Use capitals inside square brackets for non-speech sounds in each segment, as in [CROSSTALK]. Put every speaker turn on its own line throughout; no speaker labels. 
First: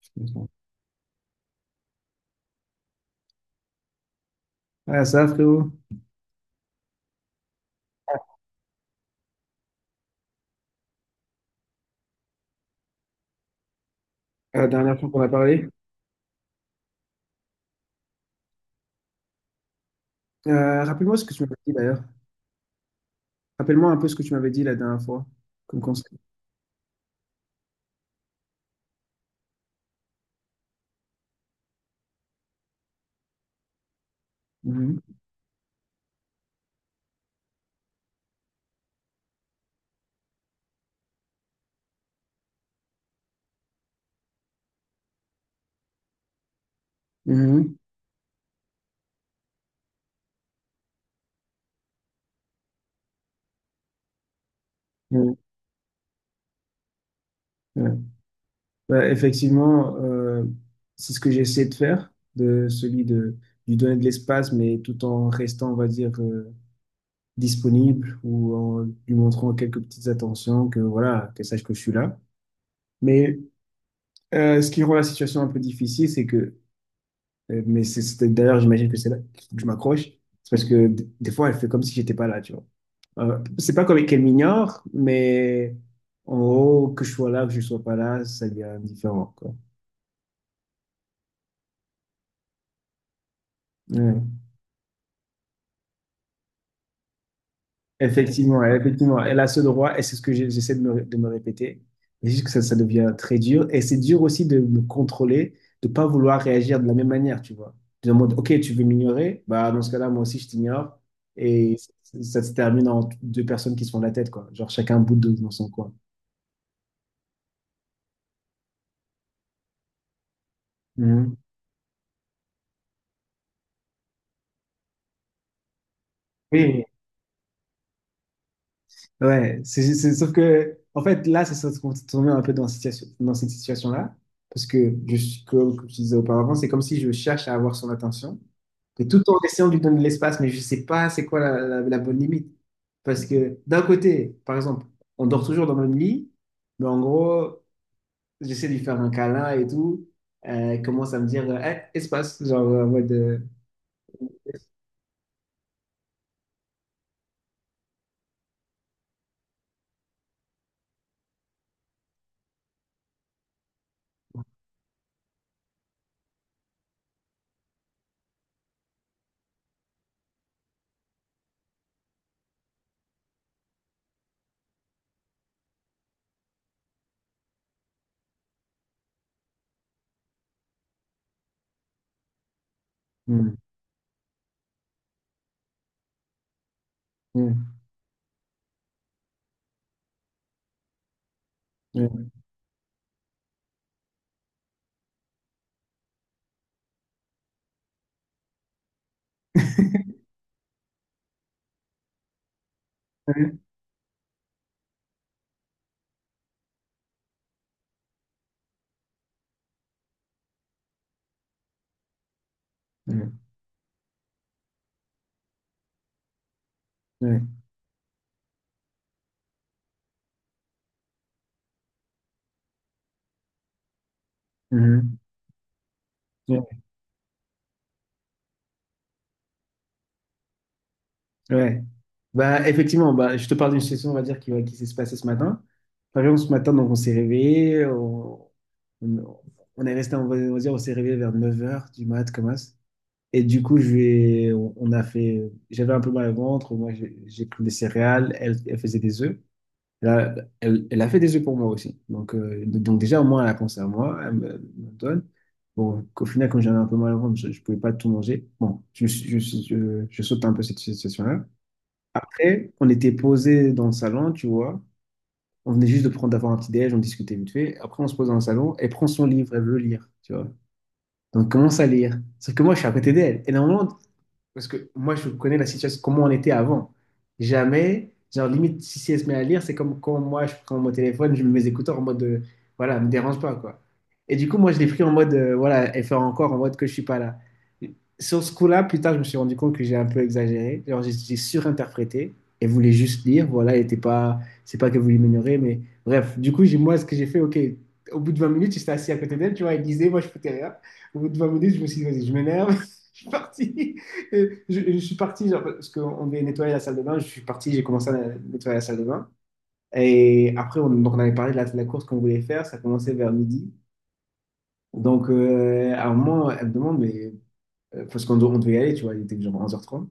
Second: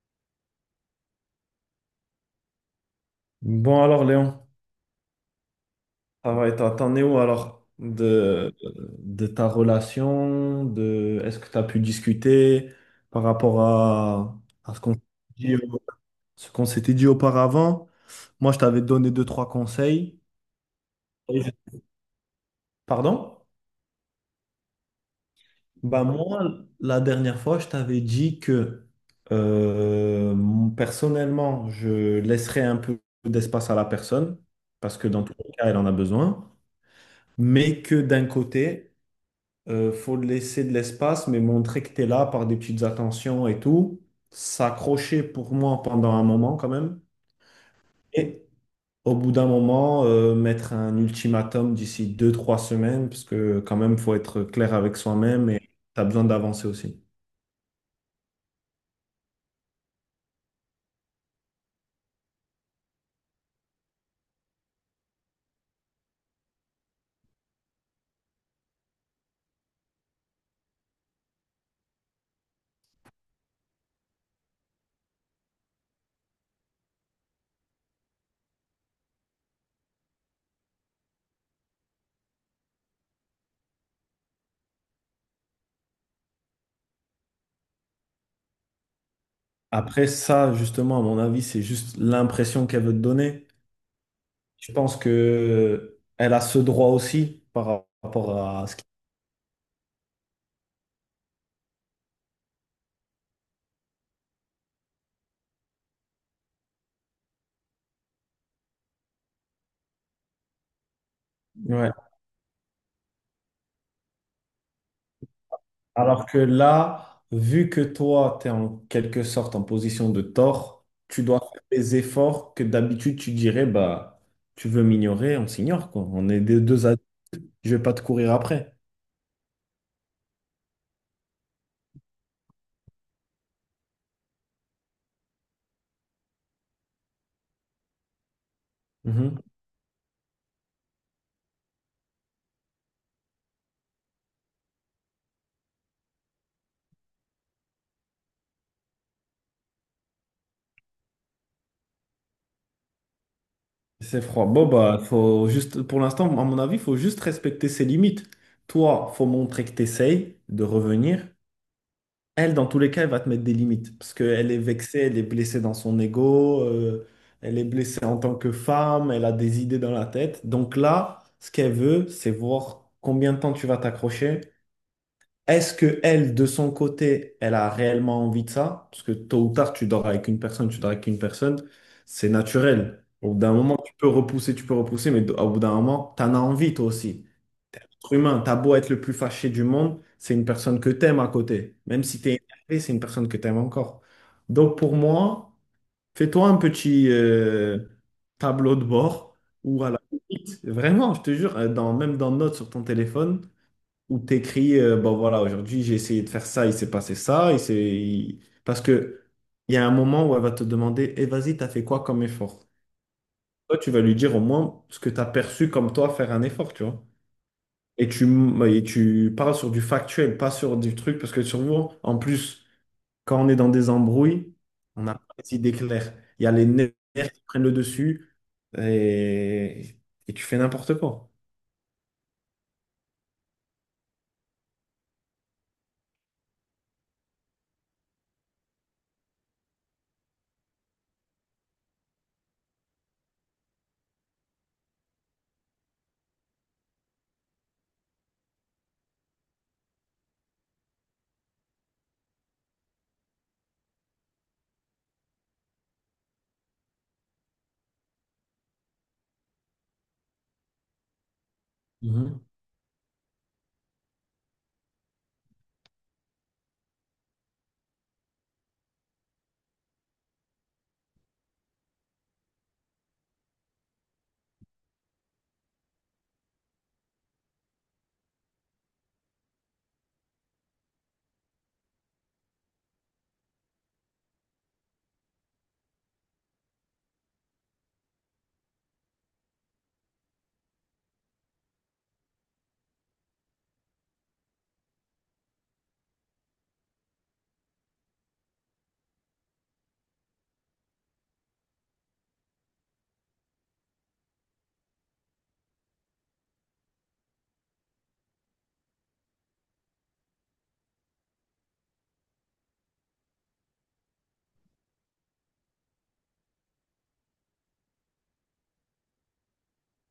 Excuse-moi.
Bon alors Léon,
Ah, ça, frérot.
ça va? Et toi, t'en es où alors de ta relation, de est-ce que tu as pu discuter par rapport à,
La
à ce qu'on
dernière
s'était
fois qu'on a
dit
parlé.
auparavant? Moi, je t'avais donné deux, trois conseils.
Rappelle-moi ce que
Et
tu
je-
m'avais dit d'ailleurs.
Pardon?
Rappelle-moi un peu ce que tu m'avais dit la dernière fois, comme
Bah
conseil.
moi, la dernière fois, je t'avais dit que euh, personnellement, je laisserais un peu d'espace à la personne, parce
Mhm.
que dans tous les cas, elle en a besoin, mais que d'un côté. Faut laisser de l'espace, mais montrer que tu es là par des petites attentions et tout. S'accrocher pour moi pendant un moment quand même.
Mhm.
Et au bout d'un moment, mettre un ultimatum d'ici 2, 3 semaines, parce que quand même, faut être clair avec
Ouais,
soi-même et tu as besoin d'avancer aussi.
ouais. Bah, effectivement, c'est ce que j'ai essayé de faire, de celui de lui donner de l'espace, mais tout en restant, on va dire, disponible ou en lui montrant quelques petites attentions, que voilà, qu'elle sache que je suis là. Mais ce qui rend la situation un peu difficile, c'est d'ailleurs, j'imagine que c'est là que je m'accroche. C'est parce que des fois, elle fait comme si j'étais pas là, tu vois. C'est pas comme qu'elle m'ignore, mais en gros, que je sois là, que je sois pas là, ça devient indifférent, quoi.
Après ça, justement, à mon avis, c'est juste l'impression qu'elle veut te donner.
Ouais.
Je pense que elle a ce droit aussi par rapport
Effectivement,
à ce qui...
effectivement, elle a ce droit et c'est ce que j'essaie de me répéter. Mais juste que ça devient très dur et c'est dur aussi de me contrôler, de pas vouloir réagir de la même manière, tu vois. De mode, ok, tu veux m'ignorer, bah dans ce cas-là, moi aussi je t'ignore et
Ouais.
ça se termine en deux personnes qui se font la tête, quoi. Genre chacun bout de dans son coin.
Alors que là, vu que toi, tu es en quelque sorte en position de tort, tu
Mhm.
dois faire des efforts que d'habitude tu dirais, bah, tu veux m'ignorer, on s'ignore, quoi. On est des
Oui,
deux adultes, je vais pas te courir après.
ouais, sauf que en fait là, c'est ça qu'on se met un peu dans cette situation-là parce que je suis, comme je disais auparavant, c'est comme si je cherche à avoir son attention. Et tout en
Mhm.
essayant de lui donner de l'espace, mais je ne sais pas c'est quoi la bonne limite. Parce que d'un côté, par exemple, on dort toujours dans le même lit, mais en gros, j'essaie de lui faire un câlin et tout. Elle commence à me dire Hey, espace, genre en mode.
C'est froid. Bon, bah, faut juste, pour l'instant, à mon avis, il faut juste respecter ses limites. Toi, faut montrer que tu essayes de revenir. Elle, dans tous les cas, elle va te mettre des limites parce qu'elle est vexée, elle est blessée dans son ego, elle est blessée en tant que femme, elle a des idées dans la tête. Donc là, ce qu'elle veut, c'est voir combien de temps tu vas t'accrocher. Est-ce que elle, de son côté, elle a réellement envie de ça? Parce que tôt ou tard, tu dors avec une personne, tu dors avec une personne, c'est naturel. Au bout
Hmm,
d'un moment, tu peux repousser, mais au bout d'un moment, tu en as envie toi aussi
hmm,
être humain, t'as beau être le plus fâché du monde, c'est une personne que t'aimes à côté. Même si t'es
hmm,
énervé, c'est une personne que t'aimes encore. Donc pour moi, fais-toi un petit tableau de bord ou à la limite, vraiment, je te jure, dans, même dans notes sur ton téléphone,
hmm,
où t'écris, bon voilà, aujourd'hui j'ai essayé de faire ça, il s'est passé ça, parce que il y a un moment où elle va te demander, eh vas-y, t'as fait quoi comme effort? Toi, tu vas lui dire au moins ce que t'as perçu comme toi faire un effort, tu vois.
hmm,
Et tu parles sur du factuel, pas sur du truc, parce que souvent, en plus, quand on est dans des embrouilles,
hmm, hmm.
on
Hmm.
n'a pas les idées claires. Il y a les nerfs qui prennent le dessus et, et tu fais n'importe quoi.
Ouais. Bah, effectivement, bah, je te parle d'une situation, on va dire, qui s'est passée ce matin. Par exemple, ce matin, donc, on s'est réveillé, on, on est resté, on va dire, on s'est réveillé vers 9 heures du mat, comme ça. Et du coup, je vais, on a fait, j'avais un peu mal au ventre, moi, j'ai pris des céréales, elle, elle faisait des œufs. Là, elle, elle a fait des œufs pour moi aussi. Donc, déjà, au moins, elle a pensé à moi, elle me donne. Bon, qu'au final, quand j'avais un peu mal au ventre, je ne pouvais pas tout manger. Bon, je saute un peu cette situation-là.
Mhm.
Après, on était posé dans le salon, tu vois. On venait juste de prendre d'avoir un petit déj, on discutait vite fait. Après, on se pose dans le salon, elle prend son livre, elle veut lire, tu vois. Donc, on commence à lire. Sauf que moi, je suis à côté d'elle. Et normalement, parce que moi, je connais la situation, comment on était avant. Jamais, genre limite, si elle se met à lire, c'est comme quand moi, je prends mon téléphone, je mets mes écouteurs en mode, voilà, me dérange pas, quoi. Et du coup, moi, je l'ai pris en mode, voilà, elle fait encore en mode que je suis pas là. Sur ce coup-là, plus tard, je me suis rendu compte que j'ai un peu exagéré. Genre, j'ai surinterprété. Elle voulait juste lire, voilà, elle était pas, c'est pas qu'elle voulait m'ignorer, mais bref. Du coup, ce que j'ai fait, ok, au bout de 20 minutes, j'étais assis à côté d'elle, tu vois, elle lisait, moi, je foutais rien. Au bout de 20 minutes, je me suis dit, vas-y, je m'énerve, [LAUGHS] je suis parti. Et je suis parti, genre, parce qu'on devait nettoyer la salle de bain, je suis parti, j'ai commencé à nettoyer la salle de bain. Et après, donc on avait parlé de la course qu'on voulait faire, ça commençait vers midi. Donc, à un moment, elle me demande, mais parce qu'on on devait y aller, tu vois, il était genre 11h30.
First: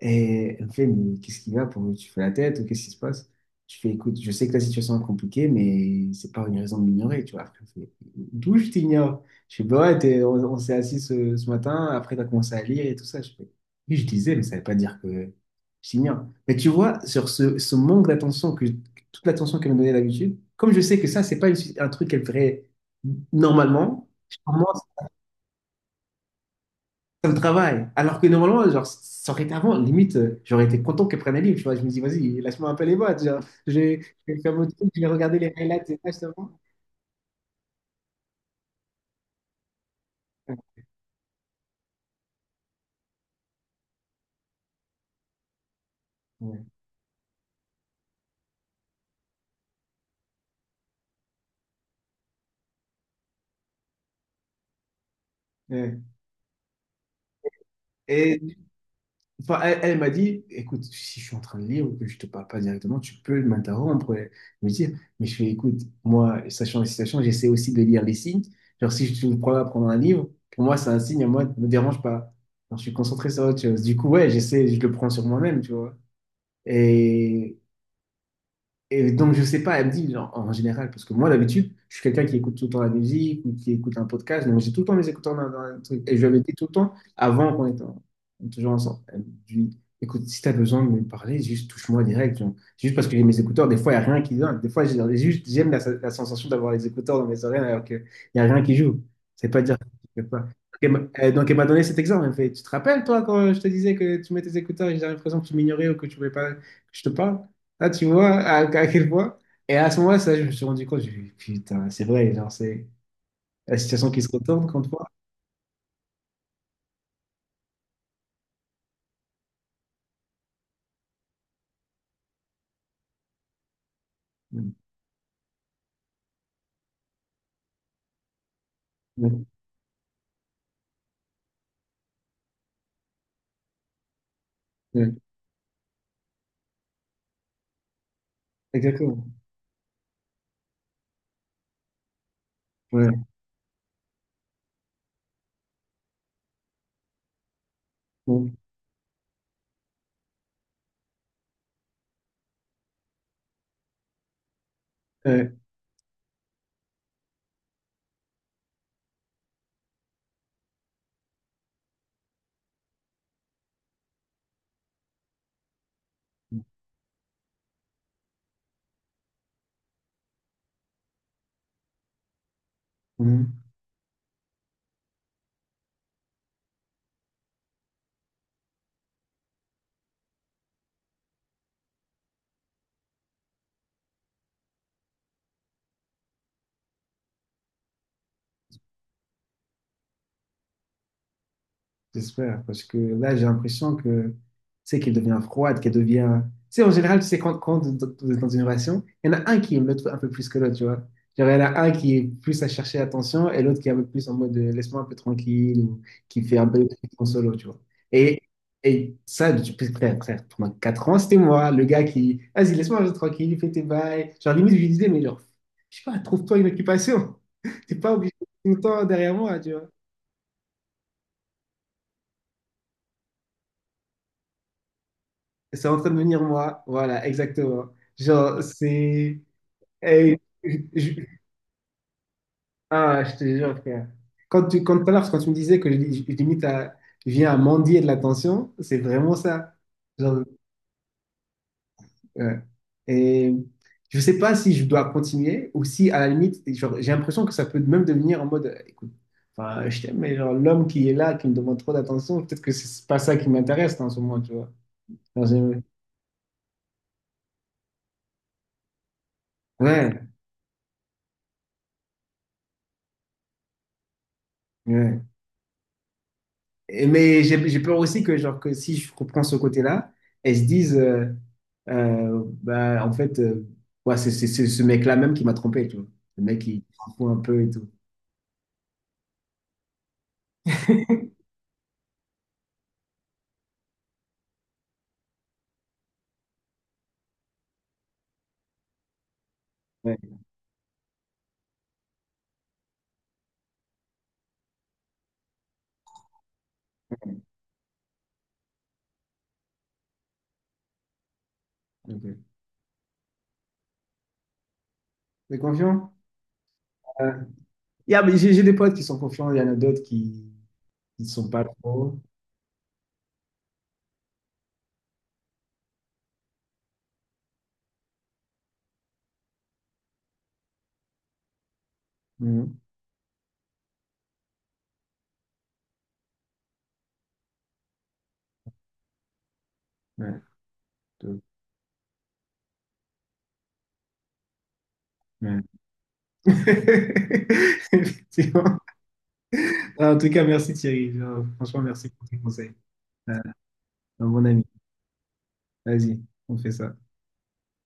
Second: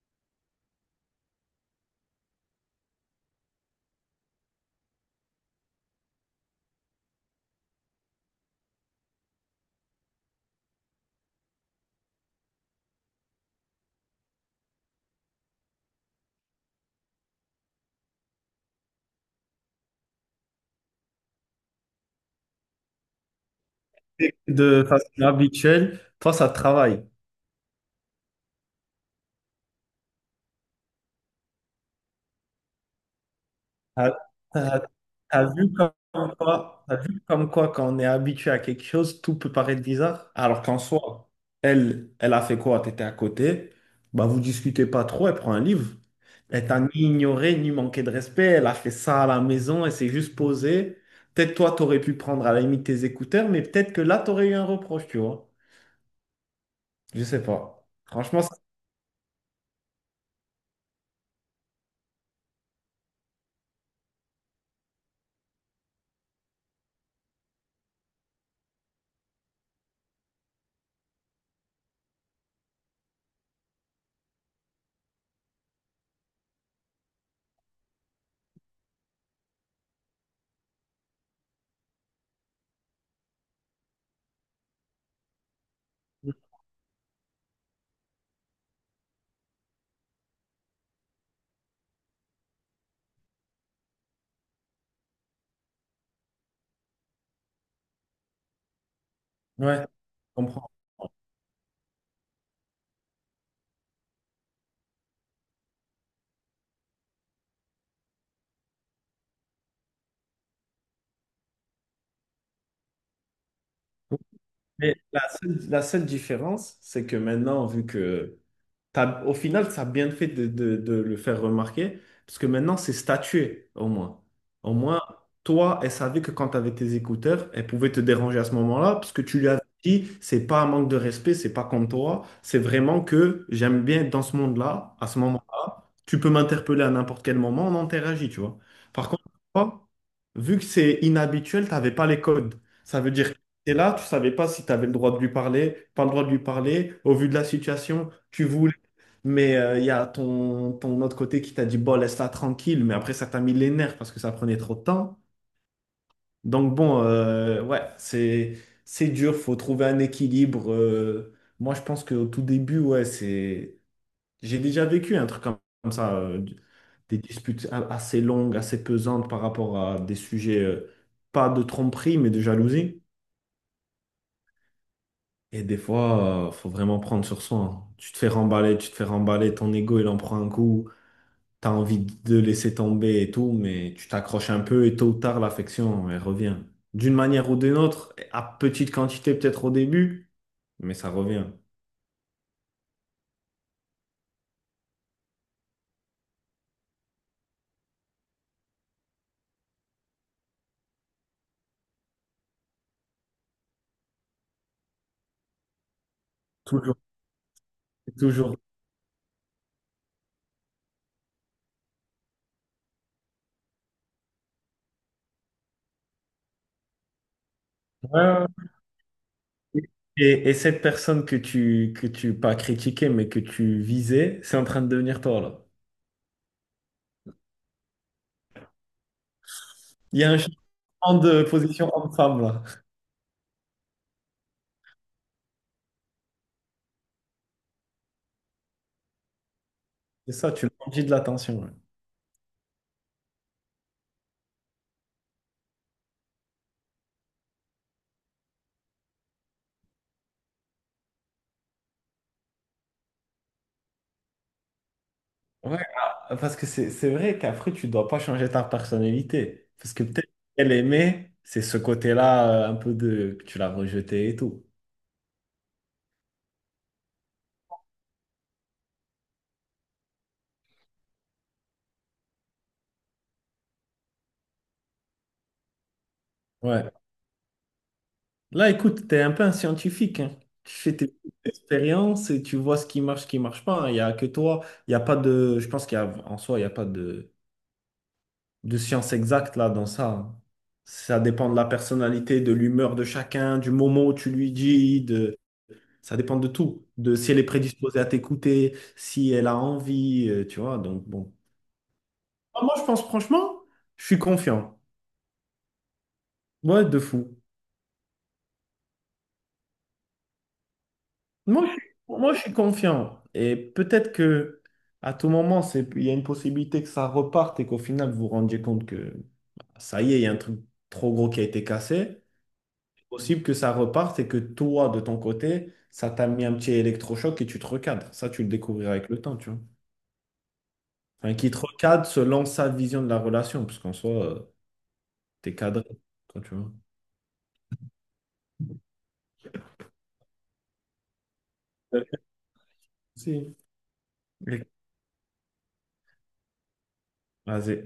Et elle me fait, mais qu'est-ce qu'il y a pour tu fais la tête ou qu'est-ce qui se passe? Je fais, écoute, je sais que la situation est compliquée, mais c'est pas une raison de m'ignorer, tu vois. Après, elle me fait, d'où je t'ignore? Je fais, bah ouais, on s'est assis ce matin, après t'as commencé à lire et tout ça. Je fais, oui, je disais, mais ça veut pas dire que je t'ignore. Mais tu vois, sur ce manque d'attention, que, toute l'attention qu'elle me donnait d'habitude, comme je sais que ça, c'est pas un truc qu'elle ferait normalement,
De façon habituelle, toi, ça travaille.
ça me travaille. Alors que normalement, genre, ça aurait été avant, limite, j'aurais été content qu'elle prenne un livre, tu vois. Je me dis, vas-y, lâche-moi un peu les boîtes, genre, je vais,
T'as,
je vais faire mon
t'as-
truc, je vais regarder
t'as
les
vu
highlights
comme
et ça, justement.
quoi, t'as vu comme quoi quand on est habitué à quelque chose, tout peut paraître bizarre.
Ouais,
Alors qu'en soi, elle, elle a fait quoi? T'étais à côté, bah vous discutez pas trop, elle prend un livre. Elle
ouais.
t'a ni ignoré, ni manqué de respect. Elle a fait ça à la maison, elle s'est juste posée. Peut-être toi, t'aurais pu prendre à la limite tes écouteurs, mais peut-être que là, t'aurais eu un reproche, tu vois.
Ouais.
Je sais pas.
Et
Franchement,
enfin, elle, elle m'a dit, écoute, si je suis en train de lire ou que je te parle pas directement, tu peux m'interrompre et me dire, mais je fais, écoute, moi, sachant les situations, j'essaie aussi de lire les signes. Genre, si je te prends à prendre un livre, pour moi, c'est un signe, à moi, ne me dérange pas. Genre, je suis concentré sur autre chose. Du coup, ouais, j'essaie, je le prends sur moi-même, tu vois. Et Et donc, je sais pas, elle me dit, genre, en général, parce que moi, d'habitude, je suis quelqu'un qui écoute tout le temps la musique ou qui écoute un podcast, donc j'ai tout le temps mes écouteurs dans un truc. Et je lui avais dit tout le temps, avant qu'on était toujours ensemble, elle me dit, écoute, si tu as besoin de me parler, juste touche-moi direct. Genre. Juste parce que j'ai mes écouteurs, des fois, il n'y a rien qui vient. Des fois, j'ai juste, j'aime la sensation d'avoir les écouteurs dans mes oreilles alors qu'il n'y a rien qui joue. C'est pas
ouais,
dire que
je
je fais pas. Donc,
comprends.
elle m'a donné cet exemple. Elle me fait, tu te rappelles, toi, quand je te disais que tu mets tes écouteurs et j'ai l'impression que tu m'ignorais ou que tu ne voulais pas que je te parle? Là, tu vois à quel point. Et à ce moment-là, ça, je me suis rendu compte, j'ai dit, putain, c'est vrai, genre, c'est la situation qui se retourne contre
Mais
moi.
la seule différence, c'est que maintenant, vu que au final, ça a bien fait de, de le faire remarquer, parce que maintenant, c'est statué, au moins.
Ouais,
Au moins, toi, elle savait que quand tu avais tes écouteurs, elle pouvait te déranger à ce moment-là, parce que tu
ouais,
lui avais dit, c'est pas un manque de respect, c'est pas comme toi, c'est vraiment que j'aime bien être dans ce monde-là, à
ouais.
ce moment-là, tu peux m'interpeller à n'importe quel moment, on interagit, tu vois. Par
Exactement.
contre, toi, vu que c'est inhabituel, tu n'avais pas les codes. Ça veut
Ouais.
dire, t'es là, tu savais pas si tu avais le droit de lui parler, pas le droit de lui parler. Au vu de la situation, tu voulais. Mais il y a ton autre côté qui t'a dit, bon, laisse-la tranquille. Mais après, ça t'a mis les nerfs parce que ça prenait trop de temps.
Ouais,
Donc bon, ouais, c'est dur, faut trouver un équilibre. Moi, je pense qu'au tout début, ouais, c'est... J'ai déjà vécu un truc comme ça, des disputes assez longues, assez pesantes par rapport à des sujets, pas de tromperie, mais de jalousie.
ouais.
Et des fois, faut vraiment prendre sur soi. Hein. Tu te fais remballer, tu te fais remballer, ton ego, il en prend un coup. T'as envie de laisser tomber et tout, mais tu t'accroches un peu et tôt ou tard, l'affection, elle revient. D'une manière ou d'une autre, à petite quantité peut-être au début, mais ça revient.
J'espère, parce que là, j'ai l'impression que, tu sais, qu'elle devient froide, qu'elle devient. Tu sais, en général, tu sais, quand vous êtes dans une relation, il y en a un qui aime l'autre un peu plus que l'autre, tu vois. Genre, il y en a un qui est plus à chercher l'attention et l'autre qui est un peu plus en mode laisse-moi un peu tranquille ou qui fait un peu le
Toujours.
truc en solo, tu vois. Et,
Toujours.
et ça, depuis très, très, pendant 4 ans, c'était moi, le gars qui, vas-y, laisse-moi un peu tranquille, fais tes bails. Genre, limite, je lui disais, mais genre, je sais pas, trouve-toi une occupation. [LAUGHS] T'es pas obligé
Ouais,
tout le temps derrière moi, tu
ouais.
vois.
Et cette personne que tu, pas critiquais, mais que tu visais, c'est en train de devenir toi, là.
C'est en train de devenir moi. Voilà, exactement. Genre, c'est.
Il y a un
Eh,
changement de position homme-femme, là.
Ah, je te jure, frère. Quand tout à l'heure, quand tu me disais que je viens à mendier de l'attention, c'est vraiment ça.
C'est
Genre,
ça, tu manges de l'attention, là.
ouais. Et je sais pas si je dois continuer ou si, à la limite, genre, j'ai l'impression que ça peut même devenir en mode, écoute, enfin, je t'aime, mais genre, l'homme qui est là, qui me demande trop d'attention, peut-être que c'est pas ça qui m'intéresse en ce moment, tu vois. Genre,
Ouais, ah, parce que c'est vrai qu'après, tu dois pas changer ta personnalité. Parce que
ouais,
peut-être qu'elle aimait, c'est ce côté-là, un peu de que tu l'as rejeté et tout.
ouais. Mais j'ai peur aussi que, genre, que si je comprends ce côté-là, elles se disent, bah, en fait, ouais, c'est ce mec-là même qui m'a trompé, tu vois. Le mec qui
Ouais.
s'en fout un peu et tout.
Là, écoute, tu es un peu un scientifique, hein. Tu fais tes expériences et tu vois ce qui marche pas. Hein. Il n'y a que toi. Il y a pas de. Je pense qu'il y a en soi, il n'y a pas de, de science exacte là dans ça.
Ouais,
Hein. Ça dépend de la personnalité, de l'humeur de chacun, du moment où tu lui dis, de, ça dépend de tout, de si elle est prédisposée à t'écouter, si elle a envie, tu vois. Donc bon.
ok.
Ah, moi, je pense franchement, je suis confiant.
T'es confiant?
Ouais, de
Euh,
fou.
mais j'ai des potes qui sont confiants, il y en a d'autres qui ne sont pas
Moi, je suis,
trop.
moi, je suis confiant. Et peut-être que à tout moment, c'est, il y a une possibilité que ça reparte et qu'au final, vous vous rendiez compte que bah, ça y est, il y a un truc trop gros qui a été cassé.
Mhm.
C'est possible que ça reparte et que toi, de ton côté, ça t'a mis un petit électrochoc et tu te recadres. Ça, tu le découvriras avec le temps, tu vois.
Ouais,
Enfin,
donc,
qui te recadre selon sa vision de la relation, parce qu'en soi, t'es
ouais.
cadré quand tu vois.
[LAUGHS] Effectivement. En tout cas, merci Thierry. Genre, franchement, merci pour tes conseils. Euh,
Si.
un bon ami. Vas-y, on fait ça.
Vas-y.